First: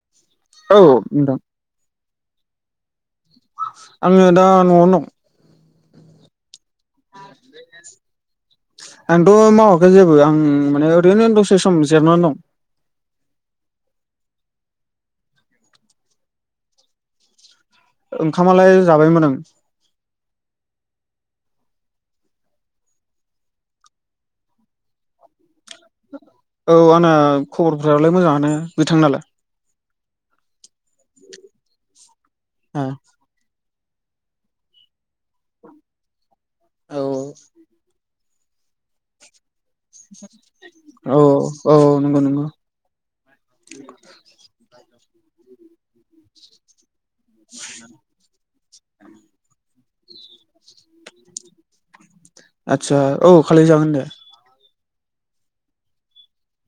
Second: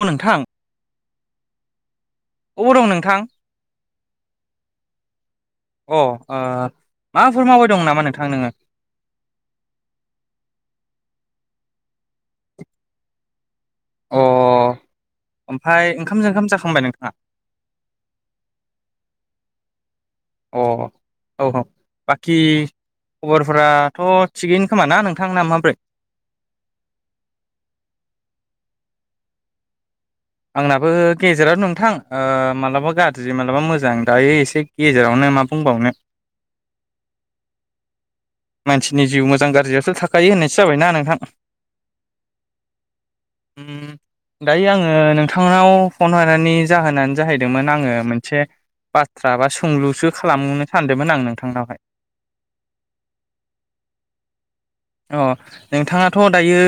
औ नोंथां औ नोंथां। अबाव दं नोंथां? आङो दा न'आवनो दं अ आ। आंथ मावाखै जेबो आं माने ओरैनो दस से सम जेरना दं। अ ओमफाय ओंखाम जोंखाम जाखांबाय नोंथाङा। ओंखामालाय जाबायमोन ओं। अ औ औ बाखि खबरफोराथ थिगैनो खोमा ना नोंथांना माब्रै औ आंना खबरफ्रालाय मोजाङानो बिथां नालाय। आंनाबो गेजेराव नोंथां ओ मालाबा गाज्रि मालाबा मोज जां दायो एसे गेजेरावनो मा बुंबावनो? औ। मानसिनि जिउ मोजां गाज्रियाथ थाखायो होननायसो जाबायना नोंथां। औ नंगौ नंगौ दायो आङो नों थांनाव फन हरनायनि जाहोनानो जाहैदोंमोन आङो मोनसे बाथ्रा बा सोंलुसो खालामनो सानदोमोन आं नोंथांनावहाय। आतसा औ खालि जागोन दे। अ नोंथाङाथ दायो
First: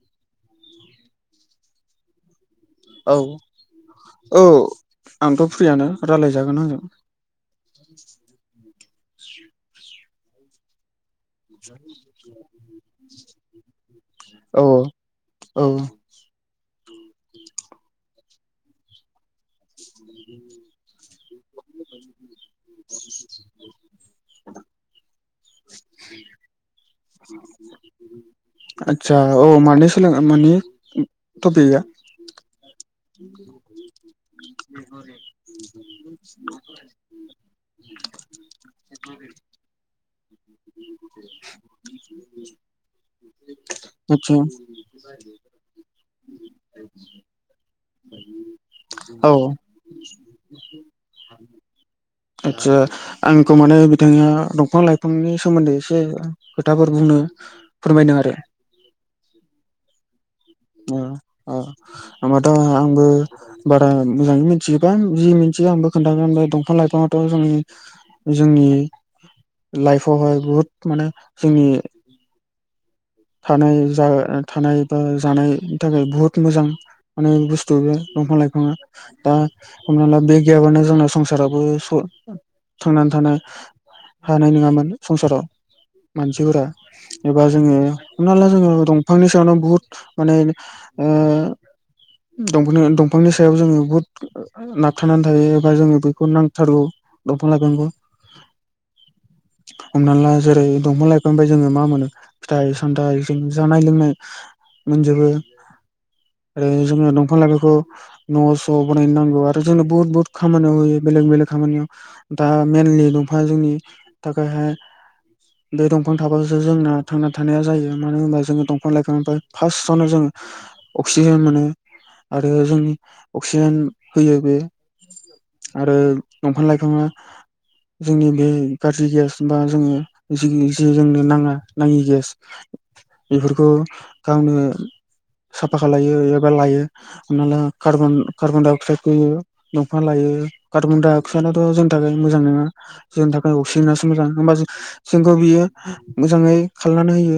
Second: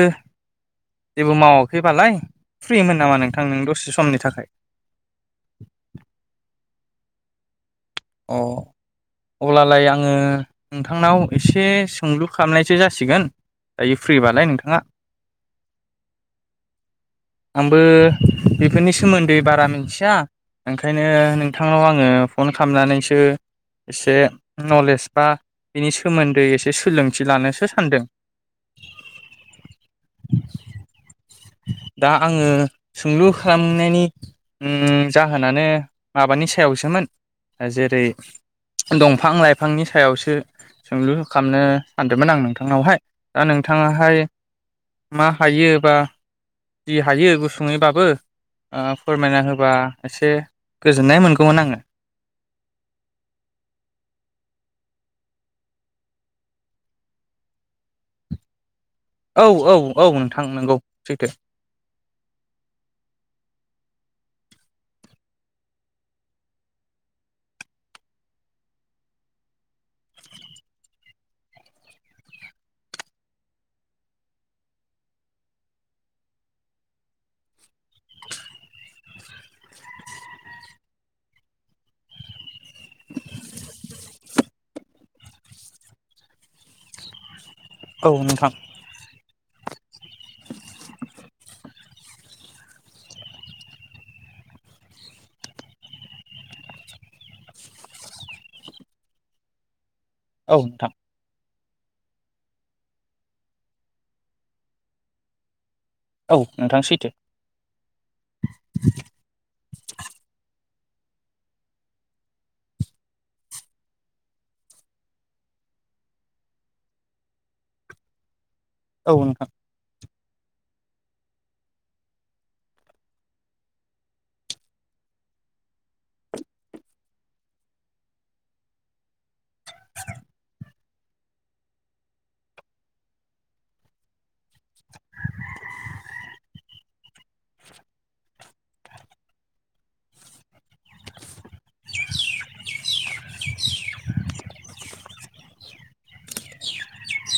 जेबो मावाखैबालाय फ्रिमोन औ नामा नोंथां नों दसे समनि औ थाखाय। आंथ' फ्रियानो रायलायजागोन आंजों अ अब्लालाय आङो नोंथांनाव। एसे सोंलु खालामनायसो जासिगोन दायो। फ्रिबालाय नोंथाङा औ औ। आंबो बेफोरनि सोमोन्दै बारा मिनथि आ ओंखायनो नोंथांनाव आङो फन खामनानैसो एसे नलेज बा बिनि सोमोन्दै एसे सोलोंथि लानोसो सानदों। आतसा औ मानि सोलों मानि थपिकया? दा आङो सोंलु खालामनायनि उम जाहोनानो माबानि सायावसोमोन? जेरै दंफां लाइफांनि सायावसो सोंलु खामनो सानदोमोन आं नोंथांनावहाय दा नों थाङाहाय आदसा मा हायो बा जि हायो गुसुङैबाबो औ फोरमायना होबा एसे गोजोननाय मोनगौमोन आङो। आदसा आंखौ माने बिथाङा दंफां लाइफांनि सोमोन्दै एसे खोथाफोर बुंनो। फोरमायदों आरो औ औ औ। नोंथां नंगौ औ सैथो औ हमबाथ आंबो बारा‌ मोजाङै मिथिजोबा जि मिथियो आंबो खोनथागोन दंफां लाइफाङाथ जोंनि जोंनि लाइफआवहाय बुहुद माने जोंनि थानाय जा थानाय बा जानाय थाखाय बुहुत मोजां माने बुस्थु बे। दंफां लाइफाङा दा हमना ला बे गैयाबानो जोंना संसाराबो स थांना थानो। हानाय नोङामोन संसाराव मानसिफोरा एबा जोङो औ हमना ला नोंथां जोङो दंफांनि सायावनो बुहुत माने ओ दंफां दंफांनि सायाव जोङो बुहुद नाबथानानै थायो एबा जोङो बेखौ नांथारगौ। दंफां लाइफांखौ। [inaudible] हमना ला औ जेरै नोंथां दंफां लाइफांफाय जोङो मा मोनो फिथाइ सामथाइ जों जानाय लोंनाय मोनजोबो। औ आरो नोंथां सैथो जोङो दंफां लाइफांखौ न' स' बनायनो नांगौ आर जोंनो बुहुत बहुत खामानियाव होयो बेलेग बेलेग खामानियाव दा मेनलि दंफाङा जोंनि थाखाय दै दंफां थाबासो जोंना थांना था थानाय जायो मानो होनबा जोङो दंफां औ लाइफांनिफ्राय नोंथां फार्स्टआवनो जोङो। अक्सिजेन मोनो आरो जोंनि अक्सिजेन होयो बे आरो दंफां लाइफाङा जोंनि बे गाज्रि गेस बा जोङो जोंनि जोंनो नाङा नाङि गेस बेफोरखौ गावनो साफा खालायो एबा लायो हमना ला कार्बन-कार्बन दडाइ अक्साइड होयो दंफां लायो। लायो कार्बनडाइ अक्साइड दाथ' जोंनि थाखाय मोजां नङा जोंनि थाखाय अक्सिजनासो मोजां ओमबा जों खौ बियो मोजाङै खालामनानै होयो।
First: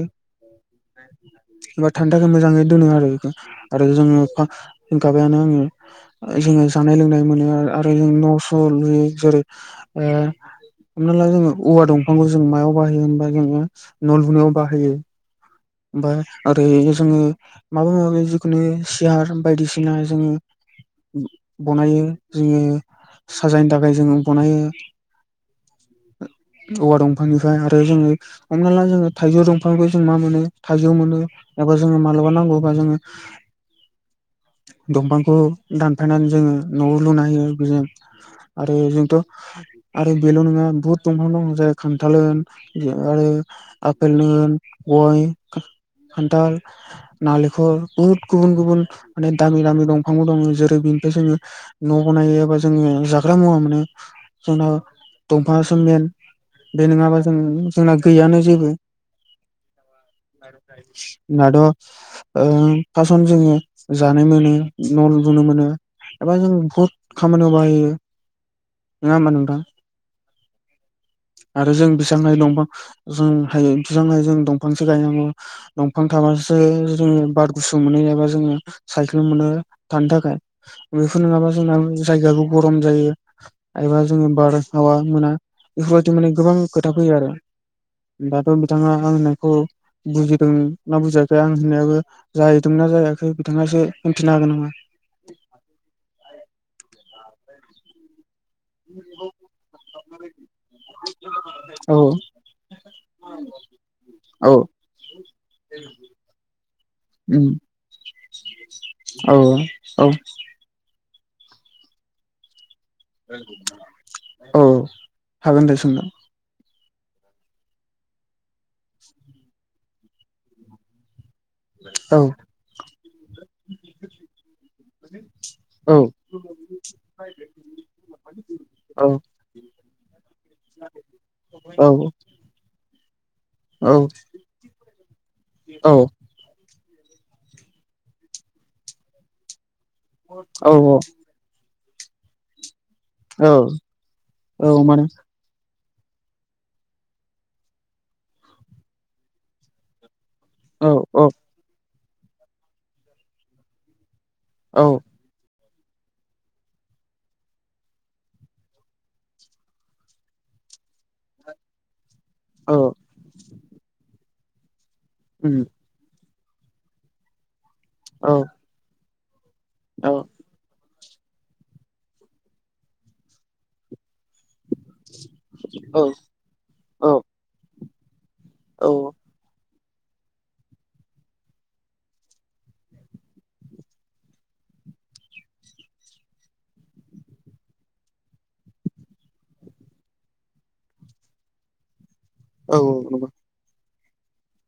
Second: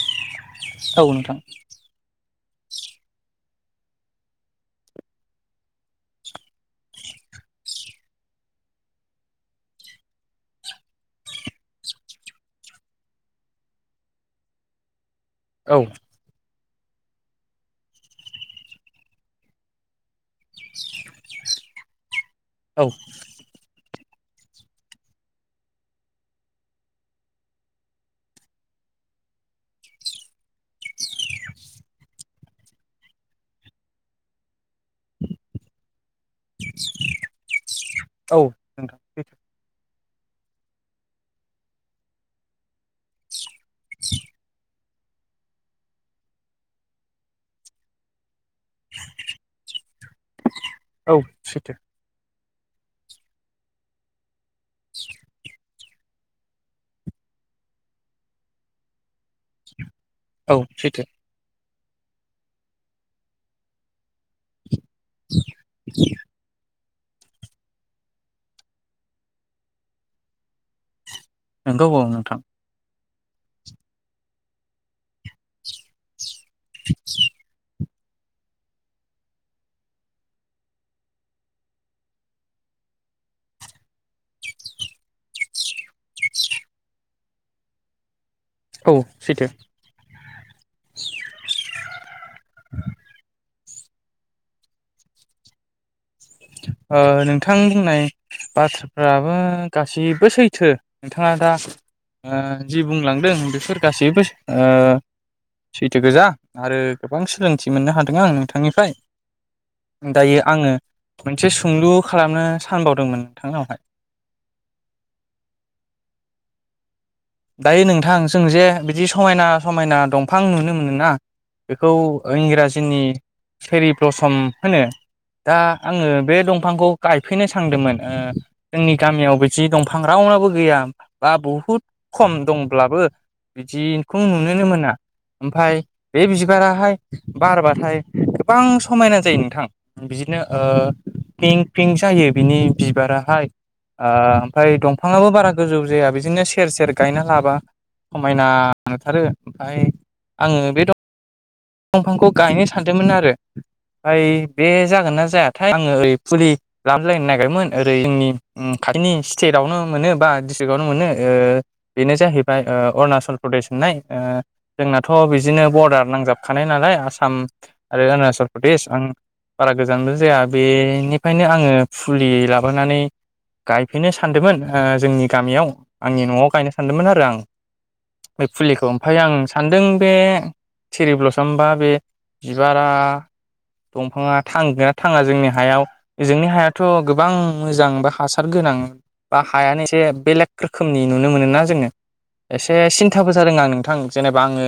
औ नोंथां। एबा थानो मोजाङै दोनो आरो बे आरो जोङो होनखाबायानो आङो जोङो जानाय लोंनाय नाय मोनो आ आरो नों न' स' लुयो जेरै ओ हमना ला जोङो औवा दंफांखौ जों मायाव बाहायो होमबा जोङो न' लुनायाव बाहायो औ ओमफाय आरो‌ जोङो माबा-माबि जिखुनु सियार बायदिसिना जोङो बनायो जोङो औ साजायनो था खाय जोङो बनायो [unintelligible] औवा दंफांनिफ्राय आरो जोङो हमना ला जोङो थाइजौ दंफांनिफाय जों मा मोनो थाइजौ मोनो एबा जोङो मालाबा नांगौबा जोङो दंफांखौ दानफायनानै जोङो न' लुनो होयो बेजों औ आरो नोंथां जोंथ' आरो बेल' नङा बुहुद दंफां दं जाय खान्थाल होन ओ आरो आपेल होन गय खा खान्थाल नालेखर बहुद गुबुन-गुबुन माने दामि-दामि दंफांबो दङ जेरै बेनिफ्राय औ जोङो सैथो न' बनायो एबा जों जोङो जाग्रा मुवा मोनो जोंनाव दंफाङासो मेन बे नोङाबा जों जोंना गैयानो जेबो [inaudible] सैथो [unintelligible] ओ फासन जोङो जानो मोनो न' लुबोनो मोनो एबा जों बहुद खामानियाव बाहायो नोङा होमबा नोंथां। आरो नोंगौ जों औ बेसेबां नोंथां हायो दंफां जों हायो बेसेबां हायो जों दंफांसो गायनांगौ। दंफां थाबोसो जोङो बार गुसु मोनो ए जोङो साइख्लोम मोनो थानो थाखाय बेफोर नङाबा जोंना जायगायाबो गरम जायो एबा जोङो बारहावा मोना बेफोरबायदि माने गोबां खोथा फैयो आरो। दाथ' बिथाङा आं औ सैथो होननायखौ बुजि दों ना बुजायाखै आं होननायाबो जाहैदोंना जाहैयाखै नोंथाङा इसे होनफिननो हागोन नामा? ओ नोंथां बुंनाय बाथ्राफ्राबो गासैबो सैथो नोंथाङा दा औ ओ जि बुंलांदों बेफोर गासैबो सै औ ओ सैथो गोजा आरो गोबां उम सोलोंथि मोननो हादों आं नोंथांनिफ्राय औ औ दायो आङो मोनसे सुंलु खालामनो सानबावदोंमोन नोंथांनावहाय औ हागोन दे सोंनो दायो नोंथां जों जे बिदि समायना-समायना दंफां नुनो मोना बेखौ औ इंराजिनि फेरि प्रसम होनो। दा औ आङो बे दंफांखौ गायफैनो सानदोंमोन ओ जोंनि औ गामियाव बिदि दंफां राव नाव बो गैय बा बुहुत औ खम दंब्लाबो औ बिदिखौ नुनोनो मोना ओमफाय औ बे बिबाराहाय बारबाथाय गोबां समायना जायो नोंथां बिदिनो ओ पिंक पिंक जायो बिनि बिबाराहाय औ ओ‌ औ ओमफ्राय माने दंफाङाबो बारा गोजौ जाया बिदिनो सेर सेर गायना लाबा समायना नुथारो ओमफाय आङो बे औ-औ। दंफांखौ गायनो सानदोंमोन आरो आमफाय बे औ जागोन ना जाया थाय आङो ओरै फुलि लाबोलायनो नागिरदोंमोन ओरै जोंनि ओ‌ खाथिनि स्टेटावनो मोनो बा खावनो मोनो ओ‌ बेनो जाहैबाय ओ‌ औ अरुणाचल प्रदेश होननाय ओ जोंनाथ' उम बिदिनो बरडार नांजाब खानाय नालाय आसाम आरो औ अरुणाचल प्रदेश आं बारा औ गोजानबो जाया बेनि खायनो आङो फुलि लाबोनानै गायफिनो सान सान्दोंमोन ओ जोंनि गामियाव औ आंनि न'आव गायनो सान्दोंमोन औ आरो आं बे फुलिखौ औ ओमफाय आं सानदों बे थेरि ब्लस होमबा बे बिबारा दंफाङा थांगोना थाङा जोंनि हायाव जोंनि हायाथ' गोबां मोजां बा हासारगोन नां बा हायानो एसे बेलेग रोखोमनि नुनो मोनो ना जोङो एसे औ नंगौ सिन्थाबो जादों आं नोंथां जेनेबा आङो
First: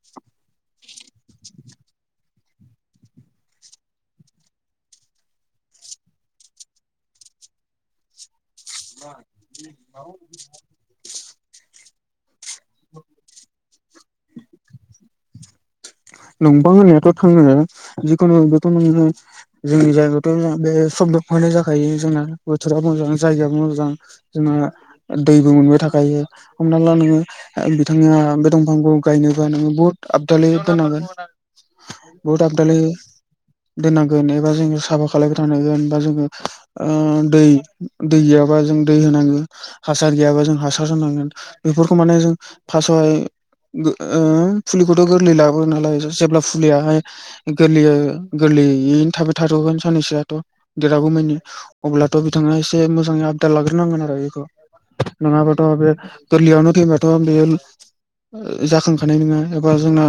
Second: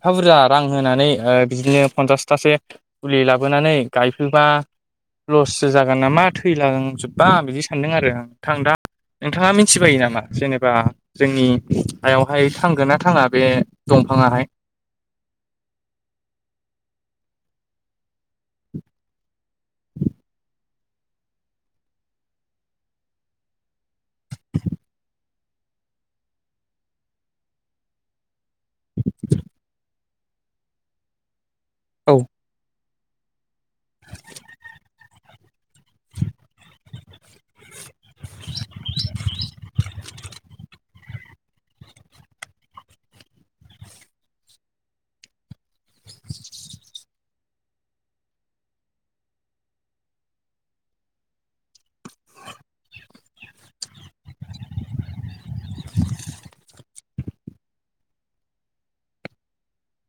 एफा बुरजा रां होनानै बिदिनो पनसासथसो फुलि लाबोनानै गायफैबा लससो जागोन नामा थैलांजोबबा बिदि सानदों आरो आं नोंथां दा नोंथाङा मिथिबायो नामा जेनेबा जोंनि हायावहाय थांगोन ना थाङा बे दंफाङाहाय नंबां होननायाथ' थाङो जिखुनु बेथ' ङो जोंनि जायगायावथ' बे समदहैनाय जाखायो जोंना बोथोराबो मोजां जायगाबो मोजां जोंना दैबो मोनबाय थाख गायो हमना नोङो बिथांआ दंफांखौ गायनोबा नोङो बुहुत आबदलि दोनांगोन औ बहुत आबदाललै दोननांगोन एबा जोङो साफा खा खालामग्रानांगोन बा जोङो दै दै गैयाबा जों दै होनांगोन हासार गैयाबा जों हासार होनांगोन बेफोरखौ माने जों फास्स'हाय ओ फुलिखौथ' गोरलै ला नालाय जेब्ला फुलियाहाय गोरलैयो गोरलैयैनो थाबाय थाथ'गोन साननैसोआथ' देरहागौमनि अब्लाथ' बिथाङा एसे मोजाङै आपडाट लाग्रोनांगोन आरो बेखौ नङा बाथ' बे गैरलैयावनो थैबाथ' बे जाखांखानाय नङा एबा जोंना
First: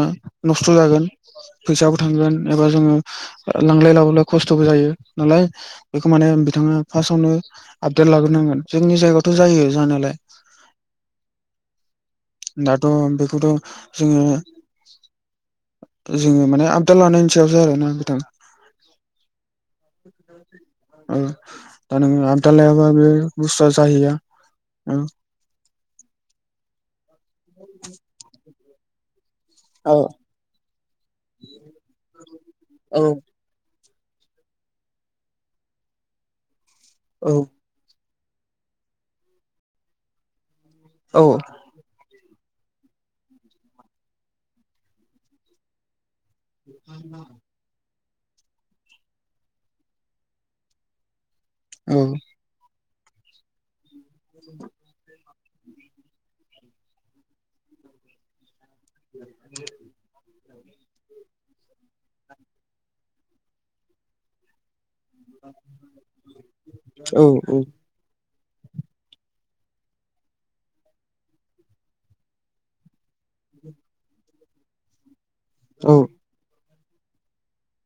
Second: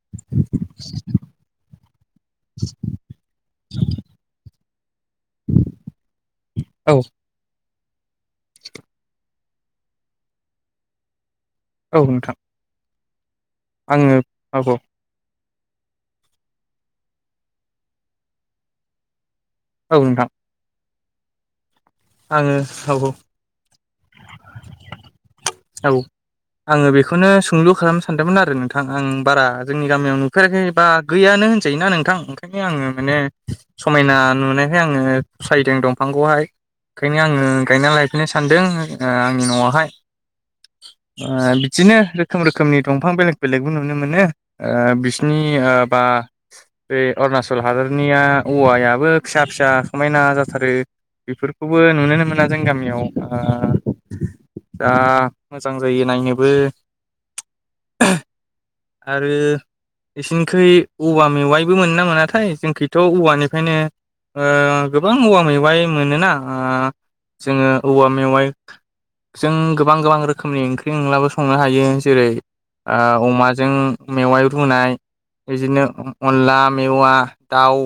नस्थ' जागोन फैसाबो थांगोन एबा जोङो लांलाय लाबोलाय खस्थ'बो जायो नालाय बेखौ माने बिथाङा औ फार्स्टआवनो आपडाल लाग्रोनांगोन जोंनि जायगायावथ' जायो जानायालाय औ नोंथां दाथ' बेखौथ' आङो जोङो औ औ जोङो माने आबदाल लानायनि सायावसो आरोना नोंथां औ नोंथां उम दा नोङो आबदाव आङो लायाबा औ बे औ बुस्थुआ जाहैया उम औ आङो बेखौनो सोंलु खालामनो सानदोंमोन आरो नोंथां आं बारा जोंनि औ गामियाव नुफेराखै बा गैयानो होनजायोना नोंथां ओंखायनो आङो औ माने समायना नुनायखाय आङो फसायदों दंफांखौहाय ओंखायनो औ आङो गायना लाय होनो सानदों ओ आंनि न'आवहाय औ बिदिनो रोखोम रोखोमनि दंफां बेलेग बेलेगबो नुनो मोनो ओ बिसिनि ओ बा बे अरुणचल हादरनिया औवायाबो फिसा फिसा समायना जाथारो बेफोरखौबो नुुनोनो औ मोना जों गामियाव ओ उ जा मोजां जायो नायनोबो ओ आरो इसि खै औवा मेवाइबो मोनो ना मोनाथाय जोंखैथ' औवानिफ्रायनो ओ गोबां औवा मेवाइ मोनोना ओ जोङो औवा मेवाइ जों गोबां गोबां रोखोमनि ओंख्रि ओंलाबो संनो हायो जेरै ओ अमाजों मेवाइ रुनाय बिदिनो औ अनला मेवा दाउ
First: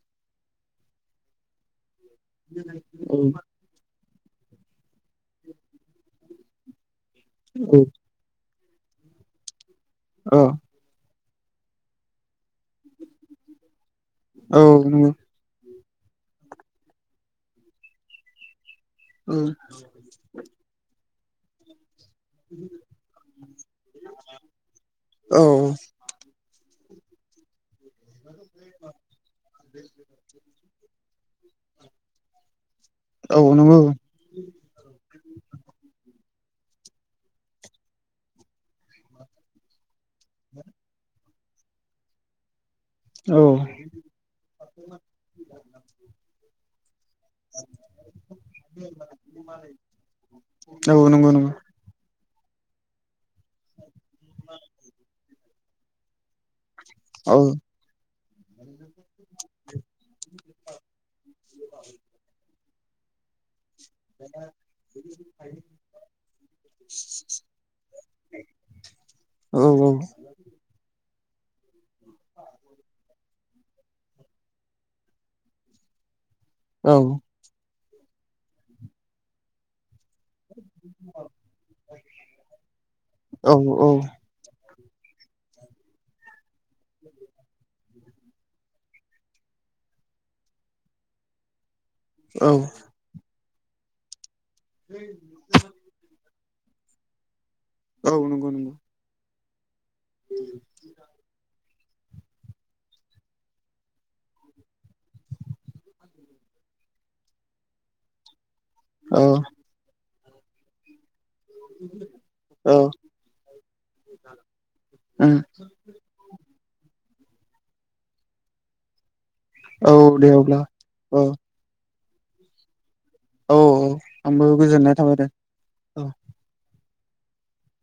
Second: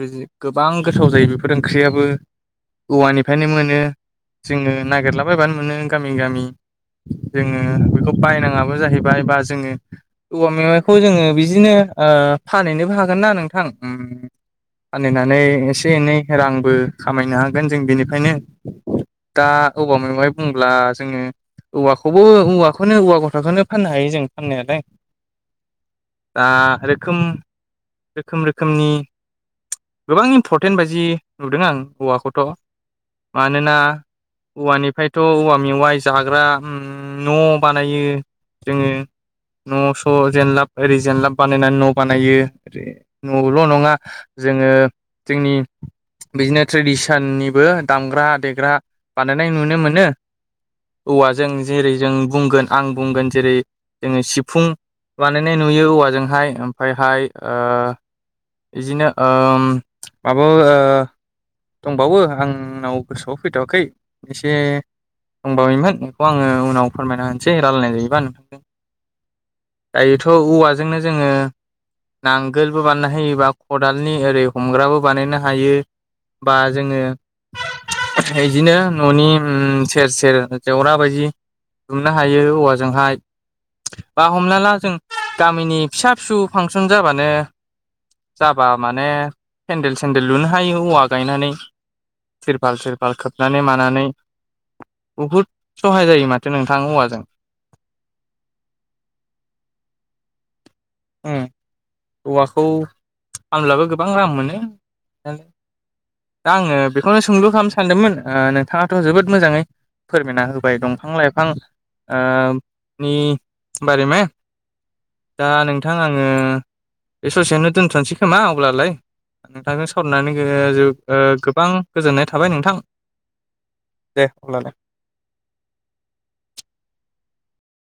बि गोबां गोथाव जायो बेफोर ओंख्रियाबो औवानिफ्रायनो मोनो जोङो नागिरलाबायबानो मोनो गामि गामि जोङो बेखौ बायनाङाबो जाहैबाय बा जोङो औवा मेवाइखौ जोङो बि दिनो ओ फानहैनोबो हागोन ना नोंथां उम औ नंगौ फानहैनानै से एनै रांबो खामायनो हागोन जों बेनिफायनो उम बुंब्ला जोङो औवा खौबो औवाखौनो औवा गथाखौनो फाननो हायो जों फाननायालाय दा रोखोम रोखोम रोखोमनि गोबां इमपरटेन्ट बायदि नुदों आं औवाखौथ' मानोना औवानिफ्रायथ' औवा मेवाय जाह जाग्रा उम न' बानायो जोङो न' स' जेनलाब ओरै जेनलाब बानायनानै न' बानायो औ ओरो न'ल' नङा जोङो जोंनि बिदिनो ट्रेडिसननिबो दामग्रा देग्रा बानायनाय नुनो मोनो औ नंगौ औ नंगौ औवाजों नंगौ जेरै जों बुंगोन आं बुंगोन जेरै जोङो सिफुं बानायनाय नुयो औवाजोंहाय ओमफ्रायहाय औ ओ बिजिनो ओम माबो ओ दंबावो आंनाव गोसोआव फैथ'वाखै एसे दंबावैमोन बेखौ आङो उनाव फोरमायना होनोसै रायलायनाय जायोबा नोंथांजों औ औ दायोथ' औवाजोंनो जोङो नांगोलबो बानायना होयोबा खदालनि ओरै हमग्राबो बानायनो हायो बा औ जोङो बिदिनो न'नि उम सेर सेर जेवरा बायदि दुमनो हायो औवाजोंहाय औ औ बा हमना ला जों गामिनि फिसा फिसौ फांसन जाबानो जाबा माने फेन्देल सेन्देल लुनो हायो औवा गायनानै औ थिरफाल सिरफाल खोबनानै मानानै बहुद सहाय जायो मा नोंथां औवाजों औ नंगौ नंगौ उम औवाखौ फानब्लाबो गोबां रां मोनो दा आङो बेखौनो सोंलु खालामनो सानदोंमोन ओ नों थाङाथ औ जोबोद मोजाङै फोरमायना होबाय दंफां औ लाइ [inaudible] उम दा नोंथां आङो बे ससेयावनो दोनथ'नोसै खोमा अब्लालाय नोंथांजों औ दे सावरायनानै अब्ला औ गोबां गोजोननाय थाबाय नोंथां औ औ दे आंबो अब्लालाय गोजोननाय थाबायदे औ